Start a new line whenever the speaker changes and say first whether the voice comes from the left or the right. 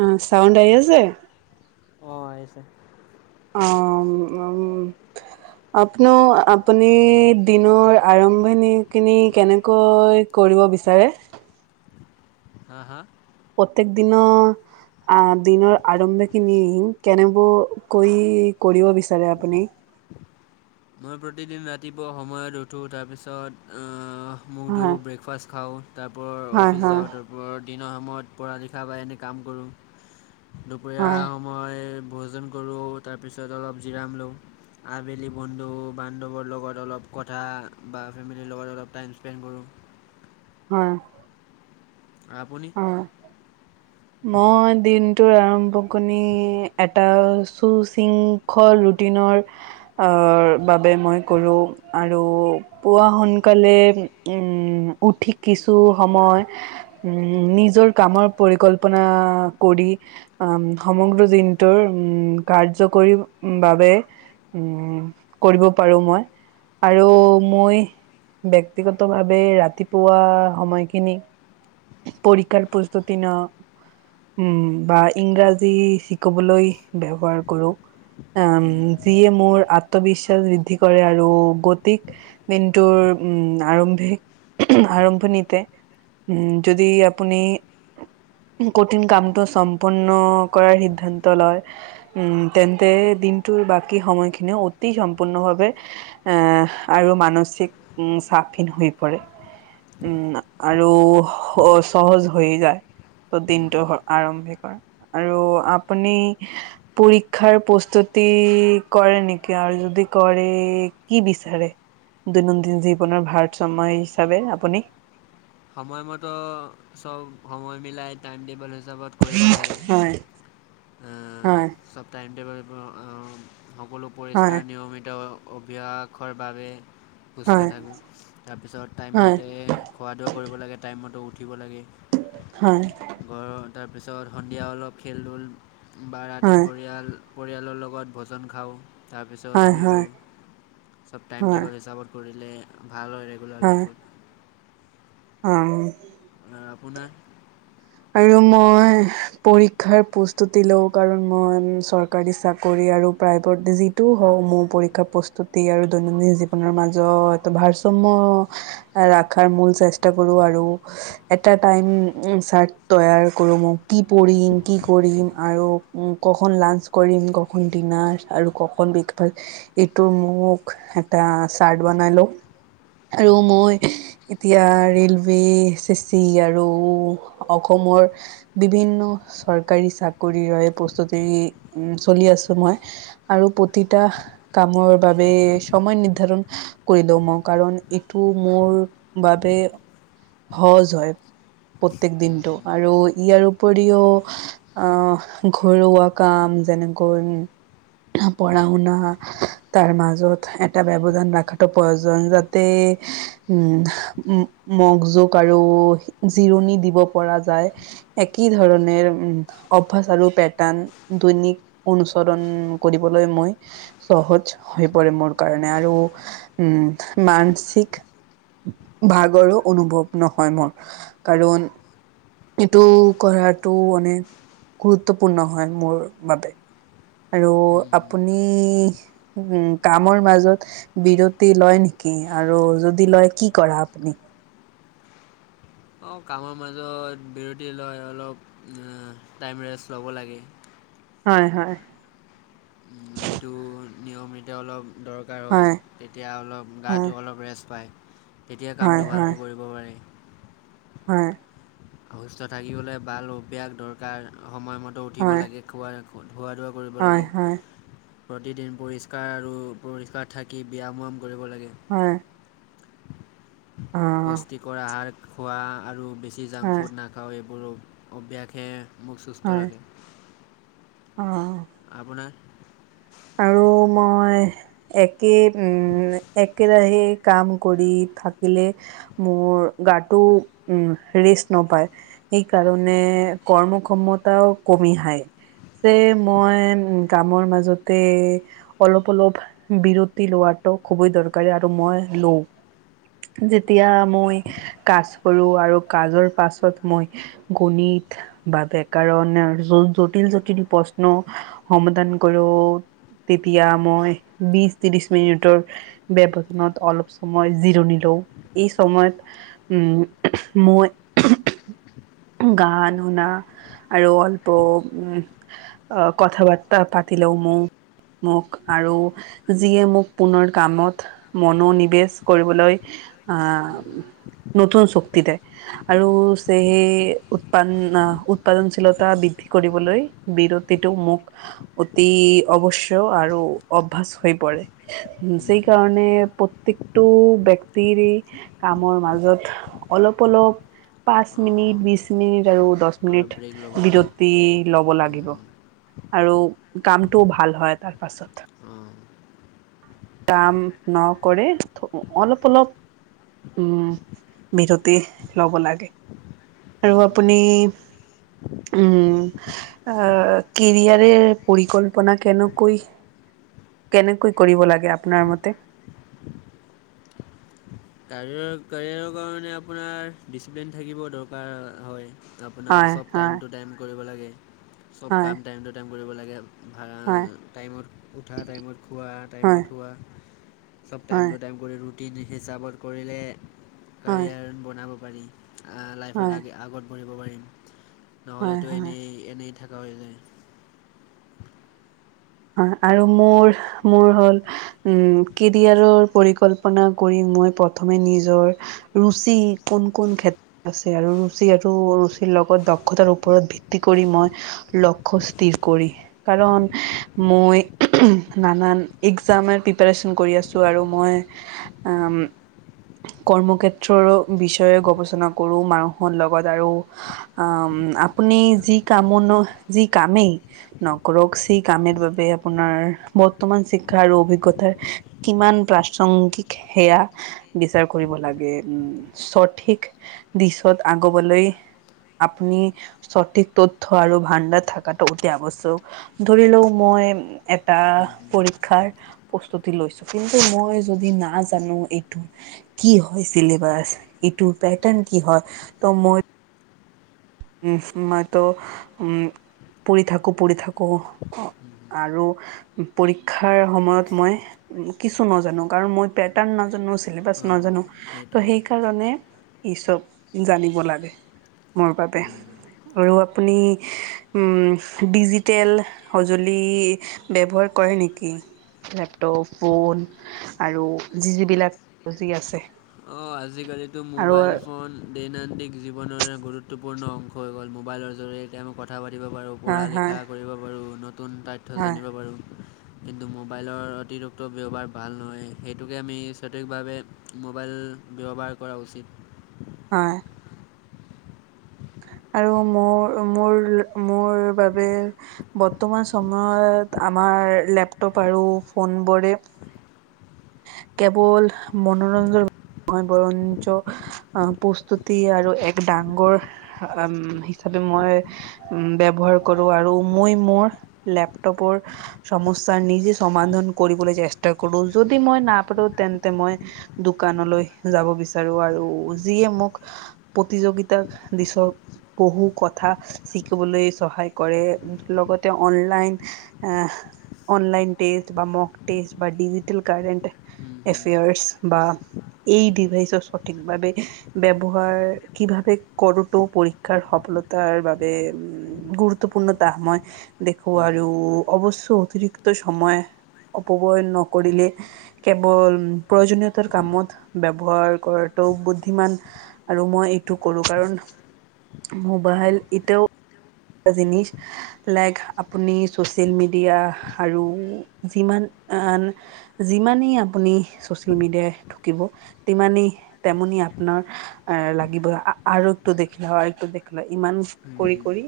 right: উম, sound আহি আছে?
left: অ', আহি আছে।
right: অ', উ আপনো আপুনি দিনৰ আৰম্ভণি কিনি কেনেকৈ কৰিব বিচাৰে?
left: হা হা।
right: প্ৰত্যেক দিনৰ আ দিনৰ আৰম্ভখিনি কেনেব কৈ কৰিব বিচাৰে আপুনি?
left: মই প্ৰতিদিন ৰাতিপুৱা সময়ত উঠো তাৰপিছত মুখ
right: হয়,
left: ধুওঁ ব্ৰেকফাষ্ট খাওঁ তাৰপা
right: হয়,
left: অফিচ
right: হয়,
left: যাওঁ তাৰপ দিনৰ সময়ত পঢ়া লিখা বা এনেই কাম কৰোঁ। দুপৰীয়া
right: হয়,
left: সময় ভোজন কৰোঁ তাৰপিছত অলপ জিৰাম লওঁ আবেলি বন্ধু বান্ধৱৰ লগত অলপ কথা বা ফেমিলিৰ লগত অলপ টাইম স্পেণ্ড কৰোঁ।
right: হয়।
left: আপুনি?
right: অ'। মই দিনটোৰ আৰম্ভ কণি এটা শু চিংক ওখ ৰুটিনৰ অহ, বাবে মই কৰোঁ আৰু পোৱা সোনকালে উম, উঠি কিছু সময় উ, নিজৰ কামৰ পৰিকল্পনা কৰি উ সমগ্ৰ দিনটোৰ উম, কাৰ্যকৰী বাবে উম, কৰিব পাৰো মই। আৰু মই ব্যক্তিগতভাৱে ৰাতিপুৱা সময়খিনি পৰীক্ষাৰ প্ৰস্তুতি ন' উম বা ইংৰাজী শিকবলৈ ব্যৱহাৰ কৰোঁ। উম, যিয়ে মোৰ আত্মবিশ্বাস বৃদ্ধি কৰে আৰু গতিক দিনটোৰ উম, আৰম্ভিক আৰম্ভণিতে উম যদি আপুনি কঠিন কামটো সম্পন্ন কৰাৰ সিদ্ধান্ত লয় উম, তেন্তে দিনটোৰ বাকী সময়খিনি অতি সম্পূৰ্ণভাৱে আহ, আৰু মানসিক চাপখিনি শুই পৰে। উম আৰু সহজ হৈ যায়, ত' দিনটোৰ আৰমভি কৰা। আৰু আপুনি পৰীক্ষাৰ প্ৰস্তুতি কৰে নেকি আৰু যদি কৰে কি বিচাৰে? দৈনন্দিন জীৱনৰ ভাৰসাম্য হিচাপে আপুনি?
left: সময়মতো সব সময় মিলাই টাইম টেবল হিচাপত কৰিব লাগে।
right: হয় হয়।
left: সব টাইম টেবল সকলো
right: হয়
left: পৰিষ্কাৰ নিয়মিত অভ্যাসৰ বাবে সুস্থ
right: হয়
left: থাকোঁ, তাৰপিছত
right: হয়
left: টাইমমতে খোৱা দোৱা কৰিব লাগে, টাইম মতে উঠিব লাগে।
right: হয়।
left: ঘৰৰ তাৰপিছত সন্ধিয়া অলপ খেল ধূল বা ৰাতি
right: হয়
left: পৰিয়াল পৰিয়ালৰ লগত ভোজন খাওঁ, তাৰপিছত
right: হয় হয়
left: শুই পৰোঁ,
right: হয়
left: সব টাইম
right: হয়
left: টেবল হিচাপত কৰিলে ভাল হয় ৰেগুলাৰ লাইফত।
right: অ'।
left: আপোনাৰ?
right: আৰু মই পৰীক্ষাৰ প্ৰস্তুতি লও কাৰণ মই চৰ [unintelligible] চাকৰি আৰু প্ৰাইভেট যিটো হওক মোৰ পৰীক্ষা প্ৰস্তুতি আৰু দৈনন্দিন জী আপোনাৰ মাজত ভাৰসাম্য ৰখাৰ মূল চেষ্টা কৰো আৰু এটা টাইম উম, চাৰ্ট তৈয়াৰ কৰো মই কি পঢ়িম, কি কৰিম আৰু উম, [unintelligible] কৰিম কক ডিনাৰ আৰু ককন [unintelligible] এইটো মোক এটা চাৰ্ট বনাই লও। আৰু মই এতিয়া ৰেলৱে শিষ্টি ইয়াৰো অসমৰ বিভিন্ন চৰকাৰী চাকৰিৰ বাবে প্ৰস্তুতি উম, চলি আছো মই। আৰু প্ৰতিটা কামৰ বাবে সময় নিৰ্ধাৰণ কৰিলেও মই কাৰণ এইটো মোৰ বাবে- সহজ হয় প্ৰত্যেক দিনটো আৰু ইয়াৰ উপৰিও অ ঘৰুৱা কাম যেনেকৈ উম--' পঢ়া- শুনা তাৰ মাজত এটা ব্যয়ধান ৰাখাটো প্ৰয়োজন যাতে উম- মগজুক আৰু জিৰণি দিব পৰা যায়। একেই ধৰণেৰে উম অভ্যাস আৰু পেটাৰ্ণ দৈনিক অনুচৰণ কৰিবলৈ মই সহজ হৈ পৰে মোৰ কাৰণে আৰু উম মানসিক ভাগৰো অনুভৱ নহয় মোৰ, কাৰণ এইটো কৰাটো মানে গুৰুত্বপূৰ্ণ হয় মোৰ বাবে। আৰু আপুনি উম কামৰ মাজত বিৰতি লয় নেকি আৰু যদি লয় কি কৰা আপুনি?
left: অঁ কামৰ মাজত বিৰতি লয় অলপ টাইম ৰেষ্ট ল'ব লাগে।
right: হয়- হয়।
left: এইটো নিয়মিটো অলপ ধৰক [unintelligible]
right: হয়
left: তেতিয়া অলপ গাটো অলপ ৰেষ্ট পায় তেতিয়া
right: হয়
left: কামটো
right: হয়
left: ভালকৈ কৰিব পাৰি।
right: হয়।
left: সুস্থ থাকিবলৈ ভাল অভ্যাস দৰকাৰ সময়মতো উঠিব
right: হয়
left: লাগে খোৱা ধোৱা কৰিব
right: হয় হয়
left: লাগে।
right: হয়
left: প্ৰতিদিন পৰিষ্কাৰ আৰু পৰিপাত থাকি ব্যায়াম ম্যায়াম কৰিব লাগে।
right: হয়। অ
left: পুষ্টিকৰ আহাৰ খোৱা আৰু বেছি জাংক
right: হয়
left: ফুড নাখাওঁ এইবোৰ অভ্যাসে মোক সুস্থ
right: হয়
left: ৰাখে
right: অ',
left: আপোনাৰ
right: আৰু, মই একেই উম এক একে ৰাহে কাম কৰি থাকিলে মোৰ গাটো উম ৰেষ্ট নপায়। এই কাৰণে, কৰ্ম ক্ষমতাও কমি আহায় যে মই অম কামৰ মাজতে অলপ - অলপ বিৰতি লোৱাটো খুবেই দৰকাৰি আৰু মই লওঁ যেতিয়া মই কাজ কৰো আৰু কাজৰ পাছত মই গণিত বা ব্যাকৰণ আ জটিল যোন খিনি প্ৰশ্ন সমাধান কৰো। তেতিয়া মই বিশ ত্ৰিশ মিনিটৰ ব্যৱধানত অলপ সময় জিৰণি লওঁ ই সময়ত মই গান শুনা আৰু অলপো উম অ কথা বাৰ্তা পাতিলোও মৌ মোক আৰু যিয়ে মোক পুনৰ কামত মনোনিৱেশ কৰিবলৈ। আহ
left: উম,
right: নতুন শক্তি দে আৰু সেয়েহে উৎপাণ আহ উৎপাদনশীলতা বৃদ্ধি কৰিবলৈ। বিৰতিটো মোক অতি অৱশ্য আৰু অভ্যাস হৈ পৰে। যি
left: উম, উম।
right: কাৰণে প্ৰত্যেকটো ব্যক্তিৰ কামৰ মাজত অলপ অলপ পাঁচ মিনিট,
left: অঁ
right: বিশ মিনিট আৰু দহ মিনিট
left: অলপ ব্ৰেক ল'ব লাগে
right: বিৰতি ল'ব লাগিব
left: উম,
right: আৰু কাম টো ভাল হয় তাৰ পাছত।
left: অ'।
right: কাম নকৰে অলপ অলপ উম, বিৰতি ল'ব লাগে। আৰু
left: উম, উম।
right: আপুনি উম আ, কেৰিয়াৰে পৰিকল্পনা কেনেকৈ কেনেকৈ কৰিব লাগে আপোনাৰ মতে?
left: কাৰ, কাৰিয়াৰৰ কাৰণে আপোনাৰ ডিচিপ্লিন থাকিব দৰকাৰ হয়। আপোনাৰ
right: হয়
left: চ'ব টাইম
right: হয়
left: টু টাইম কৰিব লাগে, চ'ব
right: হয়
left: কাম টাইম টু টাইম কৰিব লাগে। ভাড়া,
right: হয়
left: টাইমত উঠা, টাইমত খোৱা, টাইমত শুৱা। চ'ব টাইম
right: হয়
left: টু
right: হয়
left: টাইম কৰি ৰুটিন হিচাপত কৰিলে
right: হয়
left: কাৰিয়াৰ বনাব পাৰি। আ,
right: হয়
left: লাইফত আগে আগত বহিব পাৰিম,
right: হয়
left: নহ'লেতো
right: হয়
left: এনেই এনেই থকা হৈ যায়।
right: আহ, আৰু মোৰ মোৰ হ'ল উম, কেৰিয়াৰৰ পৰিকল্পনা কৰি মই প্ৰথমে নিজৰ ৰুচি কোন কোন ক্ষেত আছে আৰু ৰুচি আৰু ৰুচিৰ লগত দক্ষতাৰ ওপৰত ভিত্তি কৰি মই লক্ষ্য স্থিৰ কৰি, কাৰণ মই নানান এক্সামৰ প্ৰেপাৰেশ্যন কৰি আছোঁ আৰু মই আম কৰ্মক্ষেত্ৰৰো বিষয়ে গৱেষণা কৰো মানুহৰ লগত আৰু আম, আপুনি যি কামনো যি কামেই নকৰক সেই কামে বাবে আপোনাৰ বৰ্তমান শিক্ষা আৰু অভিজ্ঞতাৰ কিমান প্ৰাসংগিক সেয়া বিচাৰ কৰিব লাগে। উম, সঠিক দিশত আগুৱাবলৈ আপুনি সঠিক তথ্য আৰু ভাণ্ডাৰ থকাটো অতি আৱশ্যয়ক, ধৰি লওক মই এটা
left: হুম, হুম,
right: পৰীক্ষাৰ প্ৰস্তুতি লৈছো। কিন্তু মই যদি না জানো এইটো কি হয় চিলবছ, এইটোৰ পেটাৰ্ণ কি হয়? ত মই উম, মইতো উম, পুৰি থাকো পুৰি থাকো
left: হুম, হুম।
right: আৰু পৰীক্ষাৰ সময়ত মই কিছু নাজানো কাৰণ মই পেটাৰ্ণ নাজানো, চছিলেবাছ
left: অঁ
right: নাজানো। ত'
left: সেইটোৱে
right: সেইকাৰণে ই চ'ব জানিব লাগে মোৰ বাবে।
left: হুম।
right: আৰু আপুনি উম, ডিজিতেল সঁজুলি ব্যৱহাৰ কৰে নেকি? লেপটপ ফোন আৰু যি যিবিলাক যি আছে।
left: অ', আজিকালিতো
right: আৰু
left: মোবাইল
right: হয়
left: ফোন দৈনন্দিন জীৱনৰ গুৰুত্বপূৰ্ণ অংশ হৈ গ'ল, মোবাইলৰ জৰিয়তে কথা পাতিব পাৰোঁ,
right: হয়
left: কৰিব পাৰোঁ, নতুন তথ্য
right: হয়
left: জানিব পাৰোঁ। কিন্তু মোবাইলৰ অতিৰিক্ত ব্যৱহাৰ ভাল নহয়। সেইটোকে আমি সঠিকভাৱে মোবাইল ব্যৱহাৰ কৰা উচিত।
right: হয়। আৰু মোৰ মোৰ মোৰ বাবে বৰ্তমান সময়ত আমাৰ লেপটপ আৰু ফোনবোৰে কেৱল মনোৰঞ্জনৰ নহয় বৰঞ্চ আহ প্ৰস্তুতি আৰু এক ডাঙৰ হিচাপে মই উম ব্যৱহাৰ কৰো আৰু মই মোৰ লেপটপৰ সমস্যা নিজে সমাধান কৰিবলৈ চেষ্টা কৰো যদি মই নাপাৰো তেন্তে মই দোকানলৈ যাব বিচাৰো আৰু যিয়ে মোক প্ৰতিযোগিতাৰ দিশত বহু কথা শিকিবলৈ সহায় কৰে লগতে অনলাইন এ অনলাইন টেষ্ট বা মক টেষ্ট বা ডিজিটেল কাৰেণ্ট
left: হুম হুম
right: এফেয়াৰছ বা এই ডিভাইচৰ সঠিক ভাৱে ব্যৱহাৰ কি ভাবে কৰোতো পৰীক্ষাৰ সফলতাৰ বাবে গুৰুত্বপূৰ্ণতা মই দেখো
left: হুম
right: আৰু অৱশ্য অতিৰিক্ত সময় অপব্যয় নকৰিলে কেৱল প্ৰয়োজনীয়তাৰ কামত ব্যৱহাৰ কৰাটো বুদ্ধিমান আৰু মই এইটো কৰো কাৰণ মোবাইল এতিয়াও জিনিচ লাইক আপুনি চচিয়েল মিডিয়া আৰু যিমান আন যিমানেই আপুনি চচিয়েল মিডিয়াই ঢুকিব টিমানেই তেমনি আপোনাৰ এ লাগিব আৰু একো দেখিলে আৰু একো দেখিলা ইমান
left: হুম হুম
right: কৰি
left: হুম
right: কৰি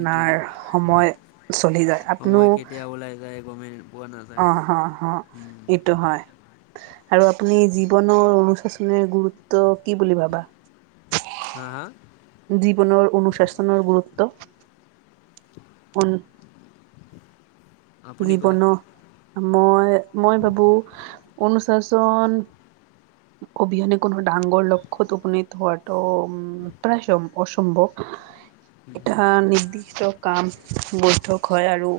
left: এইটোৱে
right: সময় চলি যায় আপুনিও
left: সময় কেতিয়া ওলাই যায় গমে নাপাই।
right: অ অ অ। এইটো হয় আৰু আপুনি জীৱনৰ অনুশচনে গুৰুত্ব কি বুলি ভাবা?
left: হা হা?
right: জীৱনৰ অনুশাসনৰ গুৰুত্ব অ
left: আপুনি কোৱা
right: জীৱন মই, মই ভাবো অনুশাসন [inaudible] অবিহনে কোনো ডাঙৰ লক্ষ্যত উপনীত হোৱাটো উম, প্ৰায় সম অসম্ভৱ।
left: হুম হুম
right: এটা নিৰ্দিষ্ট কাম বৈধক হয় আৰু।